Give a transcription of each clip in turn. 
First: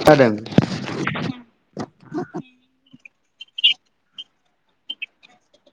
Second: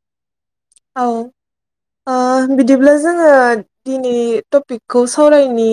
खोनादों? औ ओ बिदिब्ला जोङो दिनै टपिकखौ सावरायनि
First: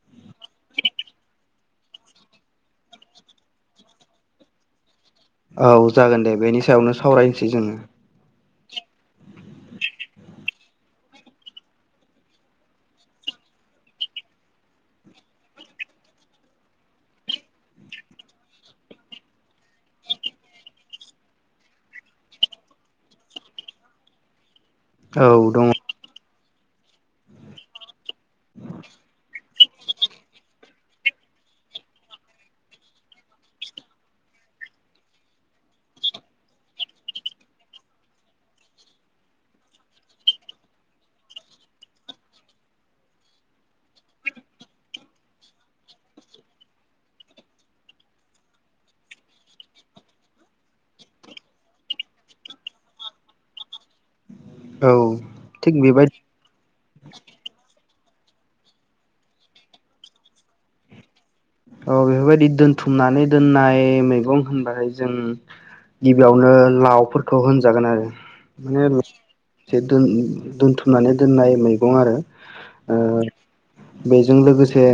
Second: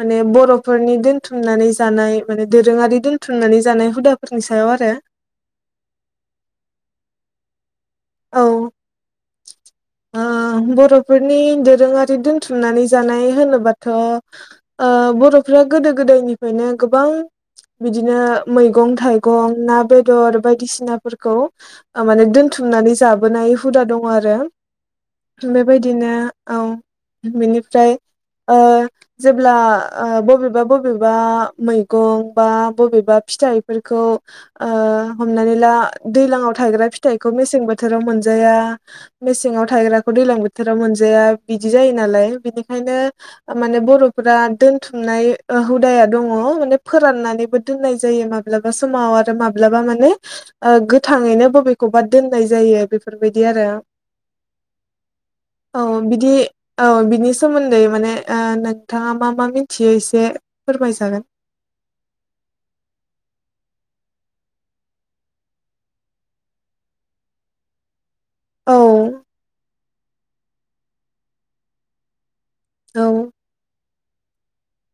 माने बर'फोरनि दोनथुमनानै जानाय माने दोरोङारि दोनथुमनानै जानाय हुदाफोरनि सायाव आरो। औ जागोन दे बेनि सायावनो सावरायनोसै जोङो। औ बर'फोरनि दोरोङारि दोनथुमनानै जानाय होनोबाथ' बर'फ्रा गोदो गोदायनिफ्रायनो गोबां बिदिनो मैगं थाइगं ना बेदर बायदिसिनाफोरखौ माने दोनथुमनानै जाबोनाय हुदा दङ आरो। औ दङ बेबायदिनो औ बेनिफ्राय जेब्ला बबेबा बबेबा मैगं बा बबेबा फिथाइफोरखौ हमनानै ला दैलांआव थायग्रा फिथाइखौ मेसें बोथोर बोथोराव मोनजाया मेसेंआव थायग्राखौ दैलां बोथोराव मोनजाया बिदि जायो नालाय बिनिखायनो माने बर'फोरा दोनथुमनाय हुदाया दङ माने फोराननानैबो दोननाय जायो माब्लाबा समाव आरो माब्लाबा माने गोथाङैनो बबेखौबा दोननाय जायो बेफोरबायदि आरो। औ थिग औ बेबायदि बिदि औ बिनि सोमोन्दै माने नोंथाङा मा मा मिथियो एसे फोरमायजागोन। औ बेफोरबायदि दोनथुमनानै दोननाय मैगं होनबाथाय जों गिबियावनो लावफोरखौ होनजागोन आरो। औ [unintelligible] दोन्थुमनानै दोननाय मैगं आरो। ओ औ बेजों लोगोसे जे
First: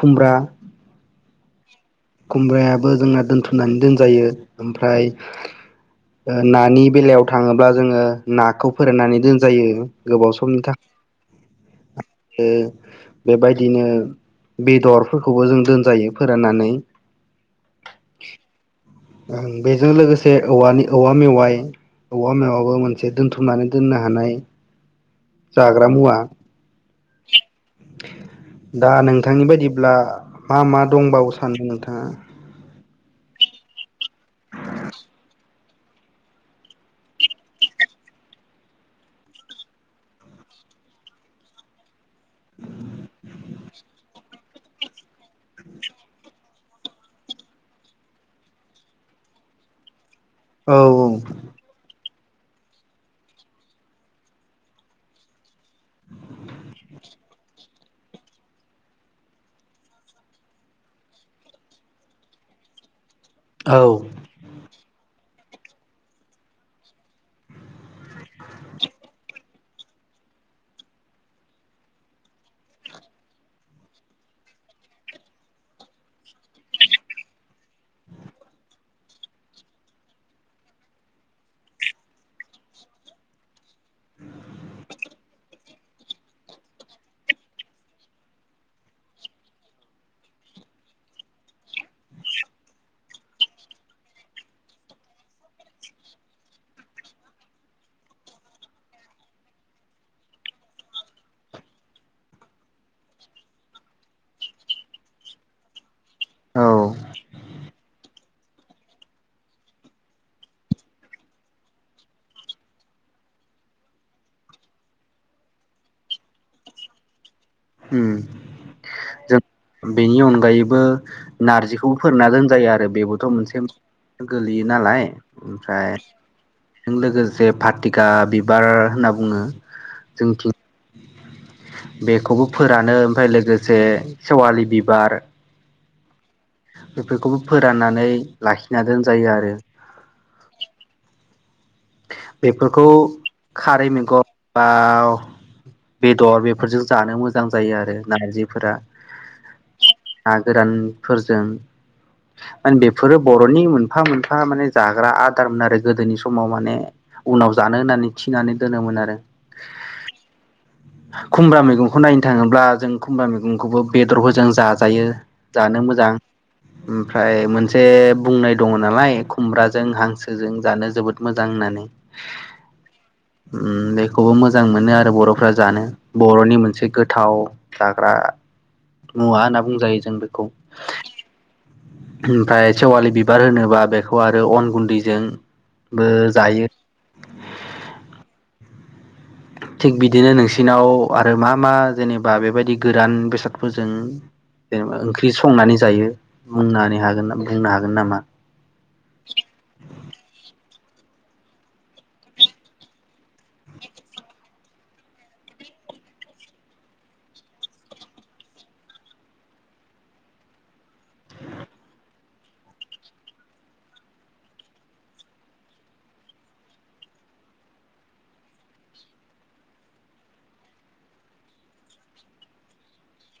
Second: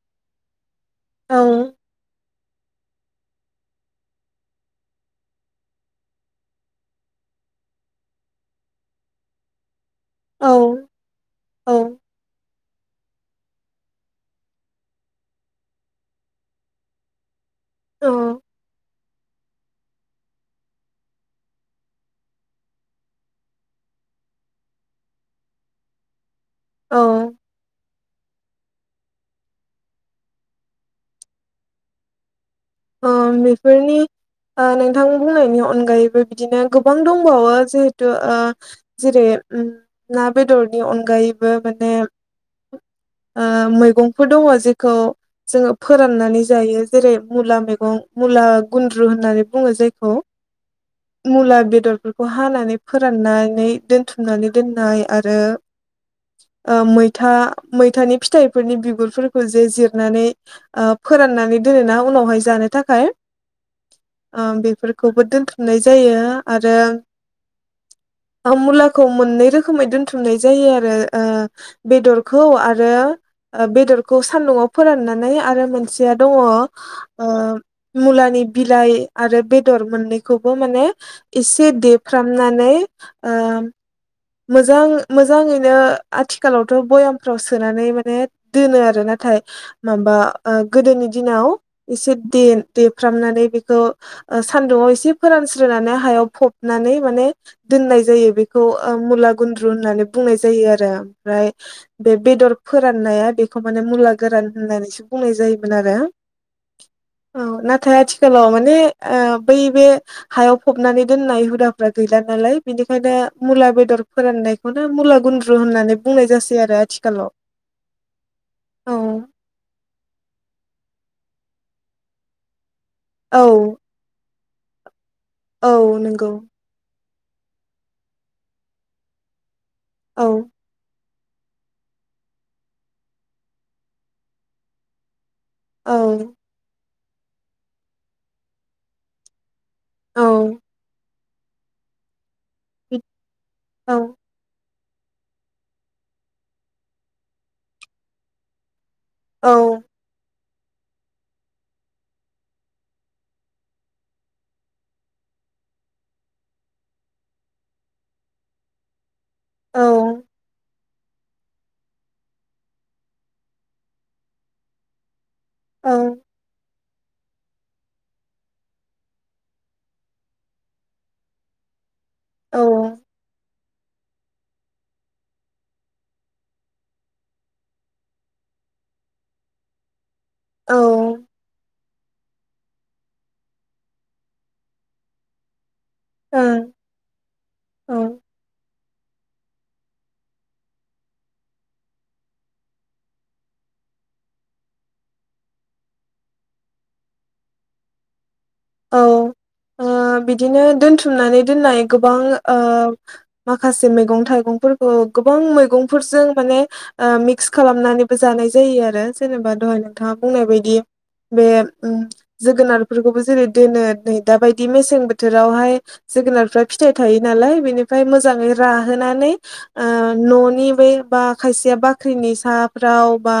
खुमब्रा औ खुमब्रायाबो जोंना दोनथुमनानै दोनजायो ओमफ्राय नानि बेलायाव थाङोब्ला जोङो नाखौ फोराननानै दोनजायो गोबाव औ समनि औ थाखाय आरो बेबायदिनो बेदरफोरखौबो जों दोनजायो फोराननानै। औ। बेजों लोगोसे औवानि औवा मेवाइ औवा मेवाबो मोनसे दोनथुम औ। दा नोंथांनि बायदिब्ला मा मा दंबावो सानदों नोंथाङा। ओ बेफोरनि नोंथां बुंनायनि अ अनगायैबो बिदिनो गोबां दंबावो जिहेथु जेरै ना बेदरनि अनगायैबो माने ओ मैगंफोर दङ जेखौ जोङो फोराननानै जायो जेरै मुला मेगं मुला गुन्द्रु होननानै बुङो जायखौ औ औ मुला बेदर खौ हानानै फोराननानै दोनथुमनानै दोननाय आरो। ओ मैथा मैथानि फिथाइफोरनि बिगुरफोरखौ जे जिरनानै फोराननानै दोन ना उनाव गय [unintelligible] जानो थाखाय औ ओ बेफोर खौबो दोनथुमनाय जायो आरो मुलाखौ मोननै रोखोमै दोनथुमनाय जायो आरो ओ बेदरखौ आरो बेदरखौ सान्दुंआव फोराननानै आरो मोनसेया दङ ओ मुलानि बिलाइ आरो बेदर मोननैखौबो माने एसे देफ्रामनानै ओ मोजां मोजाङैनो आथिखालावथ' भयामफ्राव सोनानै माने दोनो आरो नाथाय माबा गोदोनि दिनाव एसे दे देफ्रामनानै बेखौ सान्दुंआव एसे फोरानस्रोनानै हायाव फबनानै माने दोननाय जायो बेखौ ओ मुला गुन्द्रु होननानै बुंनाय जायो आरो ओमफ्राय बे बेदर फोराननाया बेखौ माने मुला गोरान होननानैसो बुंनाय जायोमोन आरो। औ औ ना थाय आथिखालाव माने ओ बै बे हायाव फबनानै दोननाय हुदाफ्रा गैला नालाय बिनिखायनो मुला बेदर फोराननायखौनो मुला गुन्द्रु होननानै बुंनाय जासै आरो आथिखालाव उम औ। जों बेनि अनगायैबो नारजिखौबो फोरानना दोनजायो आरो। बेबोथ' औ मोनसे गोलैयो नालाय। औ नंगौ। बेजों लोगोसे फाथिखा बिबार होनना बुङो। औ जोंथिं बेखौबो फोरानो ओमफ्राय लोगोसे सेवालि बिबार। औ। बेफोरखौबो फोराननानै लाखिना दोन जायो आरो। औ बेफोरखौ खारै औ मैगं दाउ बेदर बेफोरजों जानो मोजां जायो आरो नारजिफोरा। औ। ना गोरानफोरजों माने बेफोरो बर'नि मोनफा मोनफा माने जाग्रा आदारमोन आरो गोदोनि समाव माने उनाव जानो होननानै थिनानै दोनोमोन आरो। औ खुमब्रा मैगंखौ नायनो थाङोब्ला जों खुम्ब्रा मैगंखौबो बेदर बोजों जाजायो। जानो औ मोजां। ओमफ्राय मोनसे बुंनाय दङ नालाय खुमब्राजों हांसोजों जानो जोबोद मोजां होननानै। औ उम बेखौबो मोजां मोनो आरो बर'फ्रा जानो बर'नि मोनसे गोथाव जाग्रा मुवा होनना बुंजायो जों बे खौ। औ ओमफ्राय सेवालि बिबार होनोबा बेखौ आरो अन गुन्दैजों बो जायो। ओं औ थिग बिदिनो नोंसिनाव आरो मा मा जेनेबा बेबायदि गोरान बेसादफोरजों जेनेबा ओंख्रि संनानै जायो बुंनानै हागोन बुंनो हागोन नामा? औ ओ बिदिनो दोनथुमनानै दोननाय गोबां ओ माखासे मैगं थाइगंफोरखौ गोबां मैगंफोरजों माने ओ मिक्स खालामनानैबो जानाय जायो आरो जेनेबा दहाय नोंथाङा बुंनाय बायदि बे उम जोगोनारफोरखौबो जेरै दोनो नै दााबायदि मेसें बोथोरावहाय जोगोनारफ्रा फिथाइ थायो नालाय बेनिफ्राय मोजाङै राहोनानै ओ न'नि बे बा खायसेया बाख्रिनि साफ्राव बा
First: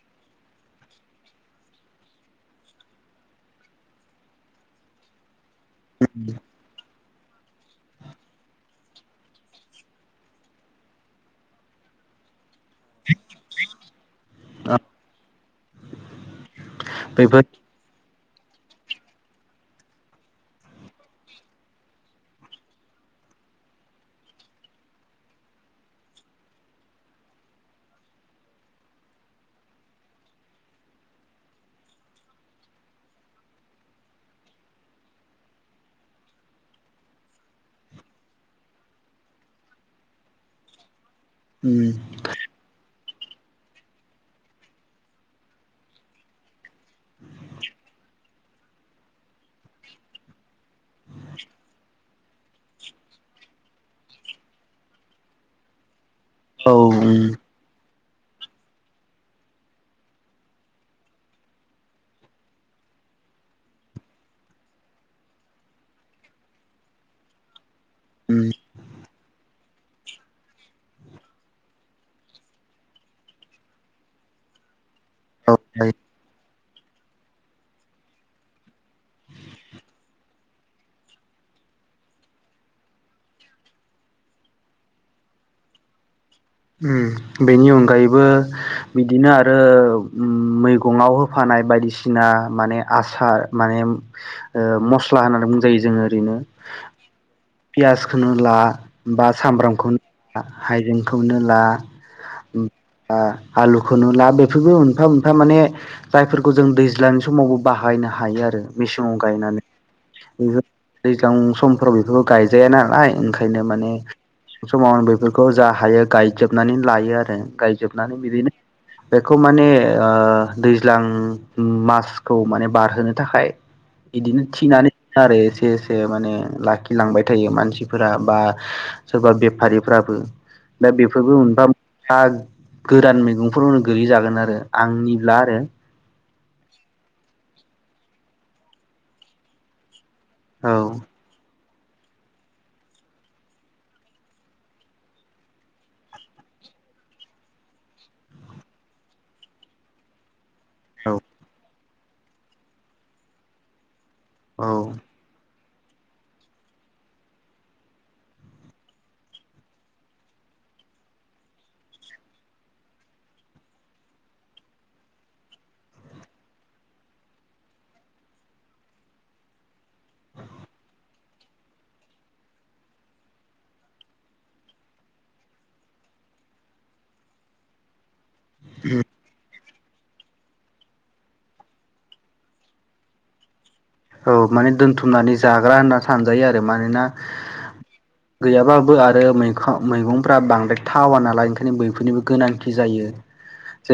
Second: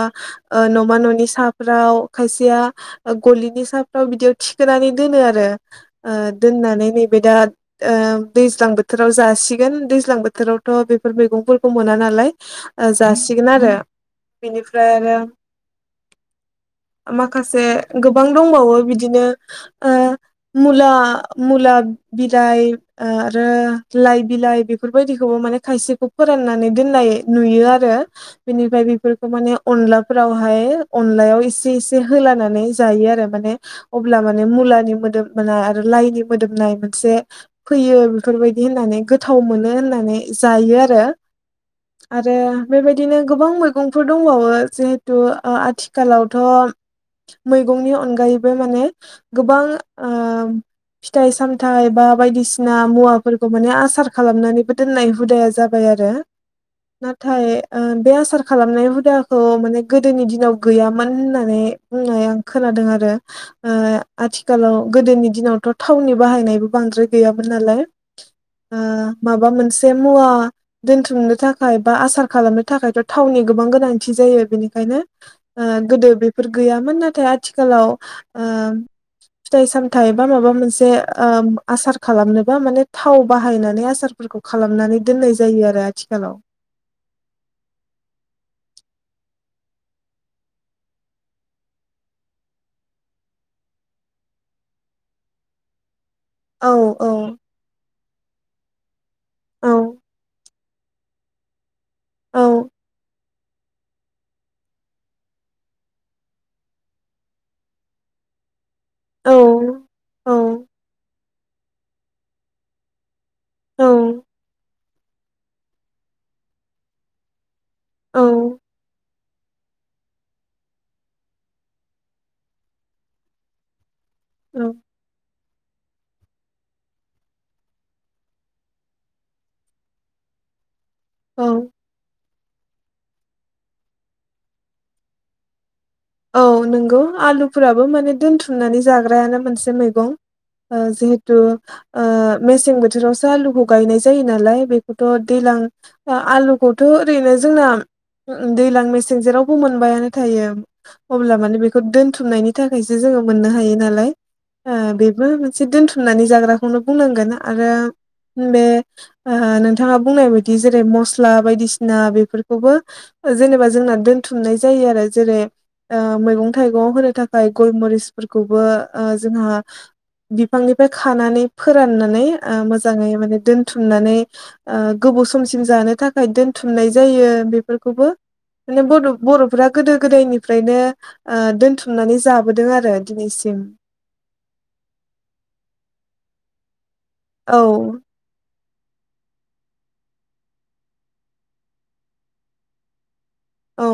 ओ न'मा न'नि साफ्राव खायसेया गलिनि साफ्राव बिदियाव थिखोनानै दोनो आरो। ओ दोननानै नै बे दा ओ दैज्लां बोथोराव जासिगोन दैज्लां बोथोरावथ' बेफोर मैगंफोरखौ मोना नालाय जासिगोन आरो। बेनिफ्राय आरो बेफोर माखासे गो बां दंबावो बिदिनो अ मुला-मुला बिलाइ आरो लाइ बिलाइ बेफोरबायदिखौबो माने खायसेखौ फोराननानै दोननाय नुयो आरो बेनिफ्राय बेफोरखौ माने अनलाफोरावहाय अनलायाव एसे-एसे होलानानै जायो आरो माने अब्ला मा- ने मुलानि मोदोमनाय आरो लाइनि मोदोमनाय मोनसे फैयो बेफोरबायदि होननानै गोथाव मोनो होननानै जायो आरो उम आरो बेबाय- दिनो गोबां मैगंफोर दंबावो जिहेथु अ आथिखालावथ' मैगंनि अनगायैबो माने गोबां अ फिथाइ सामथाइ बा बायदिसिना मुवाफोरखौ माने आसार खालामनानैबो दोननाय हुदाया जाबाय आरो औ उम नाथाय अ बे आसार खालामनाय हुदाखौ माने गोदोनि दिनाव गैयामोन होननानै बुंनाय आं खोनादों आरो अ आथिखालाव गोदोनि दिनावथ' थावनि बाहायनायबो बांद्राय गैयामोन नालाय उम अ माबा मोनसे मुवा दोनथुमनो थाखाय बा आसार खालामनो थाखायथ' थावनि गोबां गोनांथि जायो बेनिखायनो अ गोदो बेफोर गैयामोन नाथाय आथिखालाव अ फिथाइ सामथायाइ बा माबा मोनसे अ आसार खालामनोबा माने थाव बाहायनानै आसारफोरखौ खालामनानै दोननाय जायो आरो आथिखालाव उम बेनि अनगायैबो बिदिनो आरो मैगंआव होफानाय बायदिसिना माने आसार माने अ मस्ला होननानै बुंजायो जोङो दिनो औ औ पियास खौनो ला बा औ सामब्रामखौ ला हायजें खौनो ला औ उ आ आलुखौनो ला बेफोरबो मोनफा-मोनफा माने जायफोरखौ जों दैज्लांनि समावबो बाहायनो हायो आरो मेसेंङाव औ गायनानै औ निजत दैज्लां समफोराव बेखौ गायजाया नालाय ओंखाय- नो माने समाव आं बेफोरखौ जा हायो गायजोबनानै लायो आरो गायजोबनानै औ बिदिनो बेखौ माने अ दैज्लां मासखौ माने बारहोनो थाखाय बिदिनो थिनानो आरो एसे एसे माने लाखिलांबाय थायो मानसिफोरा बा सोरबा बेफारिफ्राबो दा बेफोरबो औ मोनफा हा गोदान मैगंफोरावनो गैयि जागोन आरो आंनिब्ला आरो औ नंगौ आलुफोराबो माने दोनथुमनानै जाग्रायानो मोनसे मैगं औ अ जिहेतु अ मेसें बोथोरावसो आलुखौ गायनाय जायो नालाय बेखौथ' दैज्लां आलुखौथ' ओरैनो जोंना दैज्लां मेसें जेरावबो मोनबायानो थायो औ अब्ला माने बे दोनथुमनायनि थाखायसो जोङो मोननो हायो नालाय औ अ बिबो मोन- से दोनथुमनानै जाग्राखौनो बुंनांगोन आरो बे अ नोंथाङा बुंनाय बायदि जेरै- मस्ला बायदिसिना बेफोरखौबो जेनेबा जोंना दोनथुमनाय जायो आरो जेरै- अ मैगं-थाइगं होनो थाखाय गय मरिसफोरखौबो अ जोंहा बिफांनिफ्राय खानानै फोराननानै अ मोजाङै माने दोनथुमनानै ओ गोबाव समसिम जानो थाखाय दोनथुमनाय जायो बेफोरखौबो ले बर'-बर'- फोरा गोदो- गोदायनि ओमफ्रायनो दोनथुमनानै जाबोदों आरो दिनैसिम औ माने दोनथुमनानै जाग्रा होनना सानजायो आरो मानोना औ गैयाबाबो आरो मे- मैगंफ्रा बांद्राय थावा नालाय ओंखायनो बैफोरनिबो गोनांथि जायो औ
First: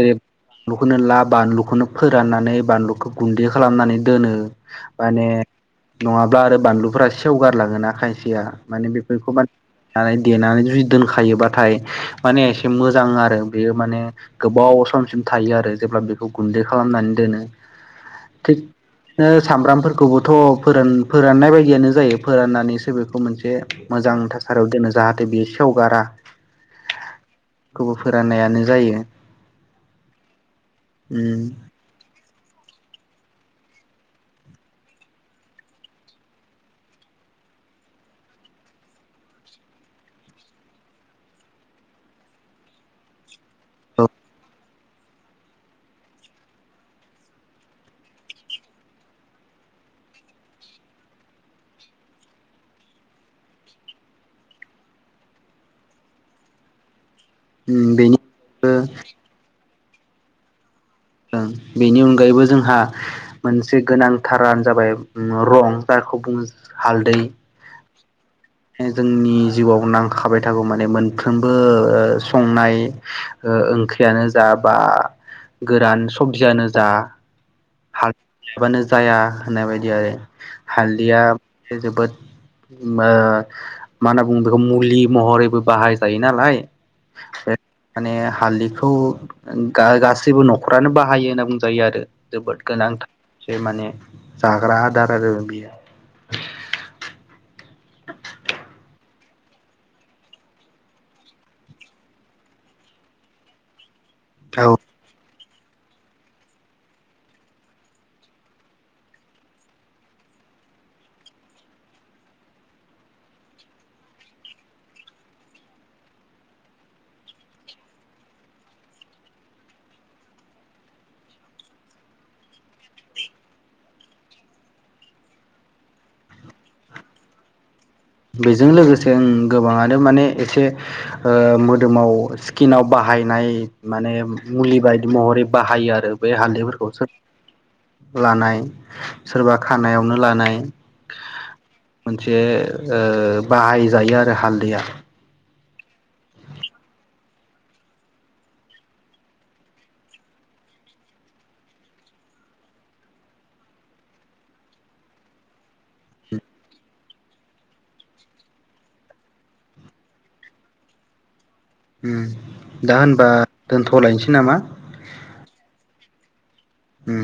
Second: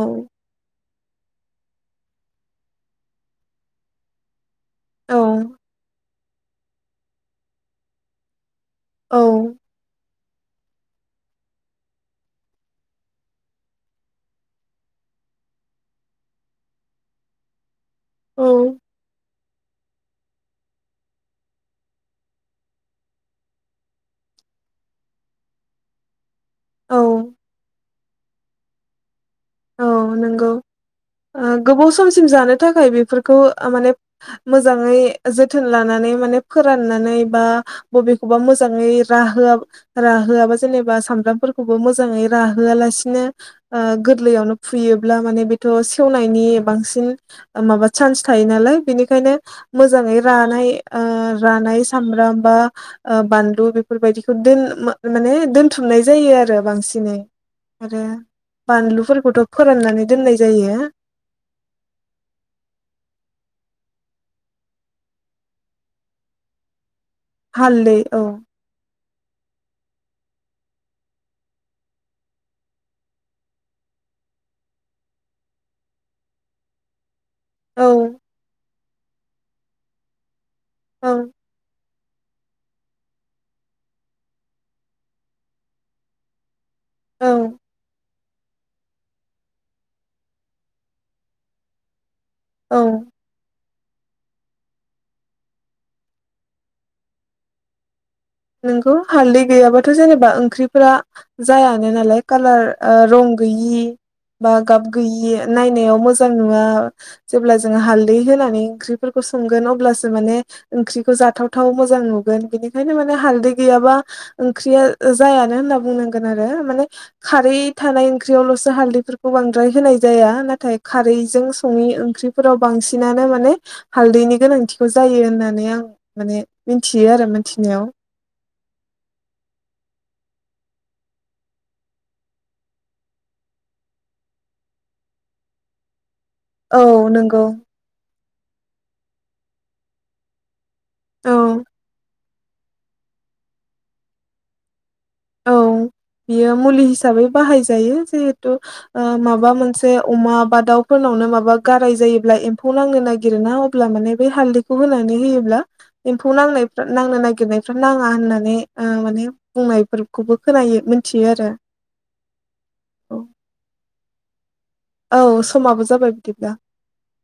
खोनो ला बानलुखौनो फोराननानै बानलुखौ गुन्दै खालामनानै दोनो। औ माने। नङाब्ला आरो बानलुफोरा सेवगारलाङोना खायसेया। माने औ बेफोरखौब [unintelligible] थानाय। देनानै जुदि दोनखायोबाथाय माने एसे मोजां आरो बेयो माने गोबाव समसिम थायो आरो जेब्ला बेखौ गुन्दै खालामनानै दोनो। औ थैद नोस। सामब्राम। फोरखौबोथ' फोरान फोराननाय बायदियानो जायो फोराननानैसो बेखौ मोनसे मोजां थासारियाव दोनो जाहाथे बेयो सेवगारा। औ खौबो फोराननायानो जायो। औ नंगौ उम ओ गोबाव समसिम जानो। थाखाय बेफोरखौ ओ माने मोजाङै जोथोन लानानै माने फोराननानै बा बबेखौबा मोजाङै राहोआब राहोआबा जेनेबा सामब्राम फोरखौबो मोजाङै राहोआ लासिनो ओ औ गोर लैयावनो फुयोब्ला माने बेथ' सेवनायनि बांसिन माबा चान्स थायो नालाय बेनिखायनो मोजाङै रानाय ओ रानाय सामब्राम बा बानलु बेफोरबायदिखौ दोन माने दोनथुमनाय जायो आरो बांसिनै। उम बेनि [unintelligible] ओ। थ' फोराननानै दोननाय जायो। ओं बेनि अनगायैबो जोंहा मोनसे गोनांथारानो जाबाय रं जाखौ बुङो हालद हालदै औ दै जोंनि जिउआव नां खाबाय थागौ माने मोनफ्रोमबो ओ संनाय ओ ओंख्रियानो जा बा। गोरान सबजियानो जा। औ [unintelligible] जाया होननाय बायदि आरो। औ हालदैया जोबोद मा मा होनना बुङो बेखौ मुलि महरैबो बाहाय जायो नालाय। औ बे माने। हालदैखौ गा-गासै बो न'खरानो बाहायो होनना बुंजायो आरो। जोबोद औ गोनांथा सो माने। जाग्रा आदार आरो बियो। नोंगौ हालदै गैयाबाथ' जेनेबा ओंख्रिफोरा जायानो नालाय कालार ओ रं गैयि बा औ गाब गोयि नायनायाव मोजां नुवा जेब्ला जोङो हालदै होनानै ओंख्रिफोरखौ संगोन अब्लासो माने ओंख्रिखौ जाथावथाव मोजां नुगोन बेनिखायनो माने हालदै गैयाबा ओंख्रिया ओ जायानो होनना बुंनांगोन आरो माने खारै थानाय ओंख्रियावल'सो हालदैफोरखौ बांद्राय होनाय जाया नाथाय खारैजों सङै ओंख्रिफोराव बांसिनानो माने हालदैनि गोनांथिखौ जायो होननानै आं माने मिथियो आरो मोनथिनायाव। बेजों लोगोसे ओं गोबाङानो माने एसे मोदोमाव स्किनाव बाहायनाय माने मुलि बायदि महरै बाहायो आरो। बे औ हालदैफोरखौ नंगौ [inaudible] लानाय सोरबा खानायावनो लानाय औ मोनसे ओ बाहाय जायो आरो हालदैया। औ बियो मुलि हिसाबै बाहायजायो जिहेथु ओ माबा ओ मोनसे अमा बा दाउफोरनावनो माबा गाराय जायोब्ला एम्फौ नांनो नागिर ना अब्ला माने बे हालदैखौ होनानै होयोब्ला एम्फौ नांनायफ्रा नांनो नागिरनायफ्रा नाङा होननानै ओ माने बुंनायफोर खौबो खोनायो मोनथियो आरो। ओम दा औ होनबा दोनथ'लायनोसै नामा औ समाबो जाबाय बिब्ला ओम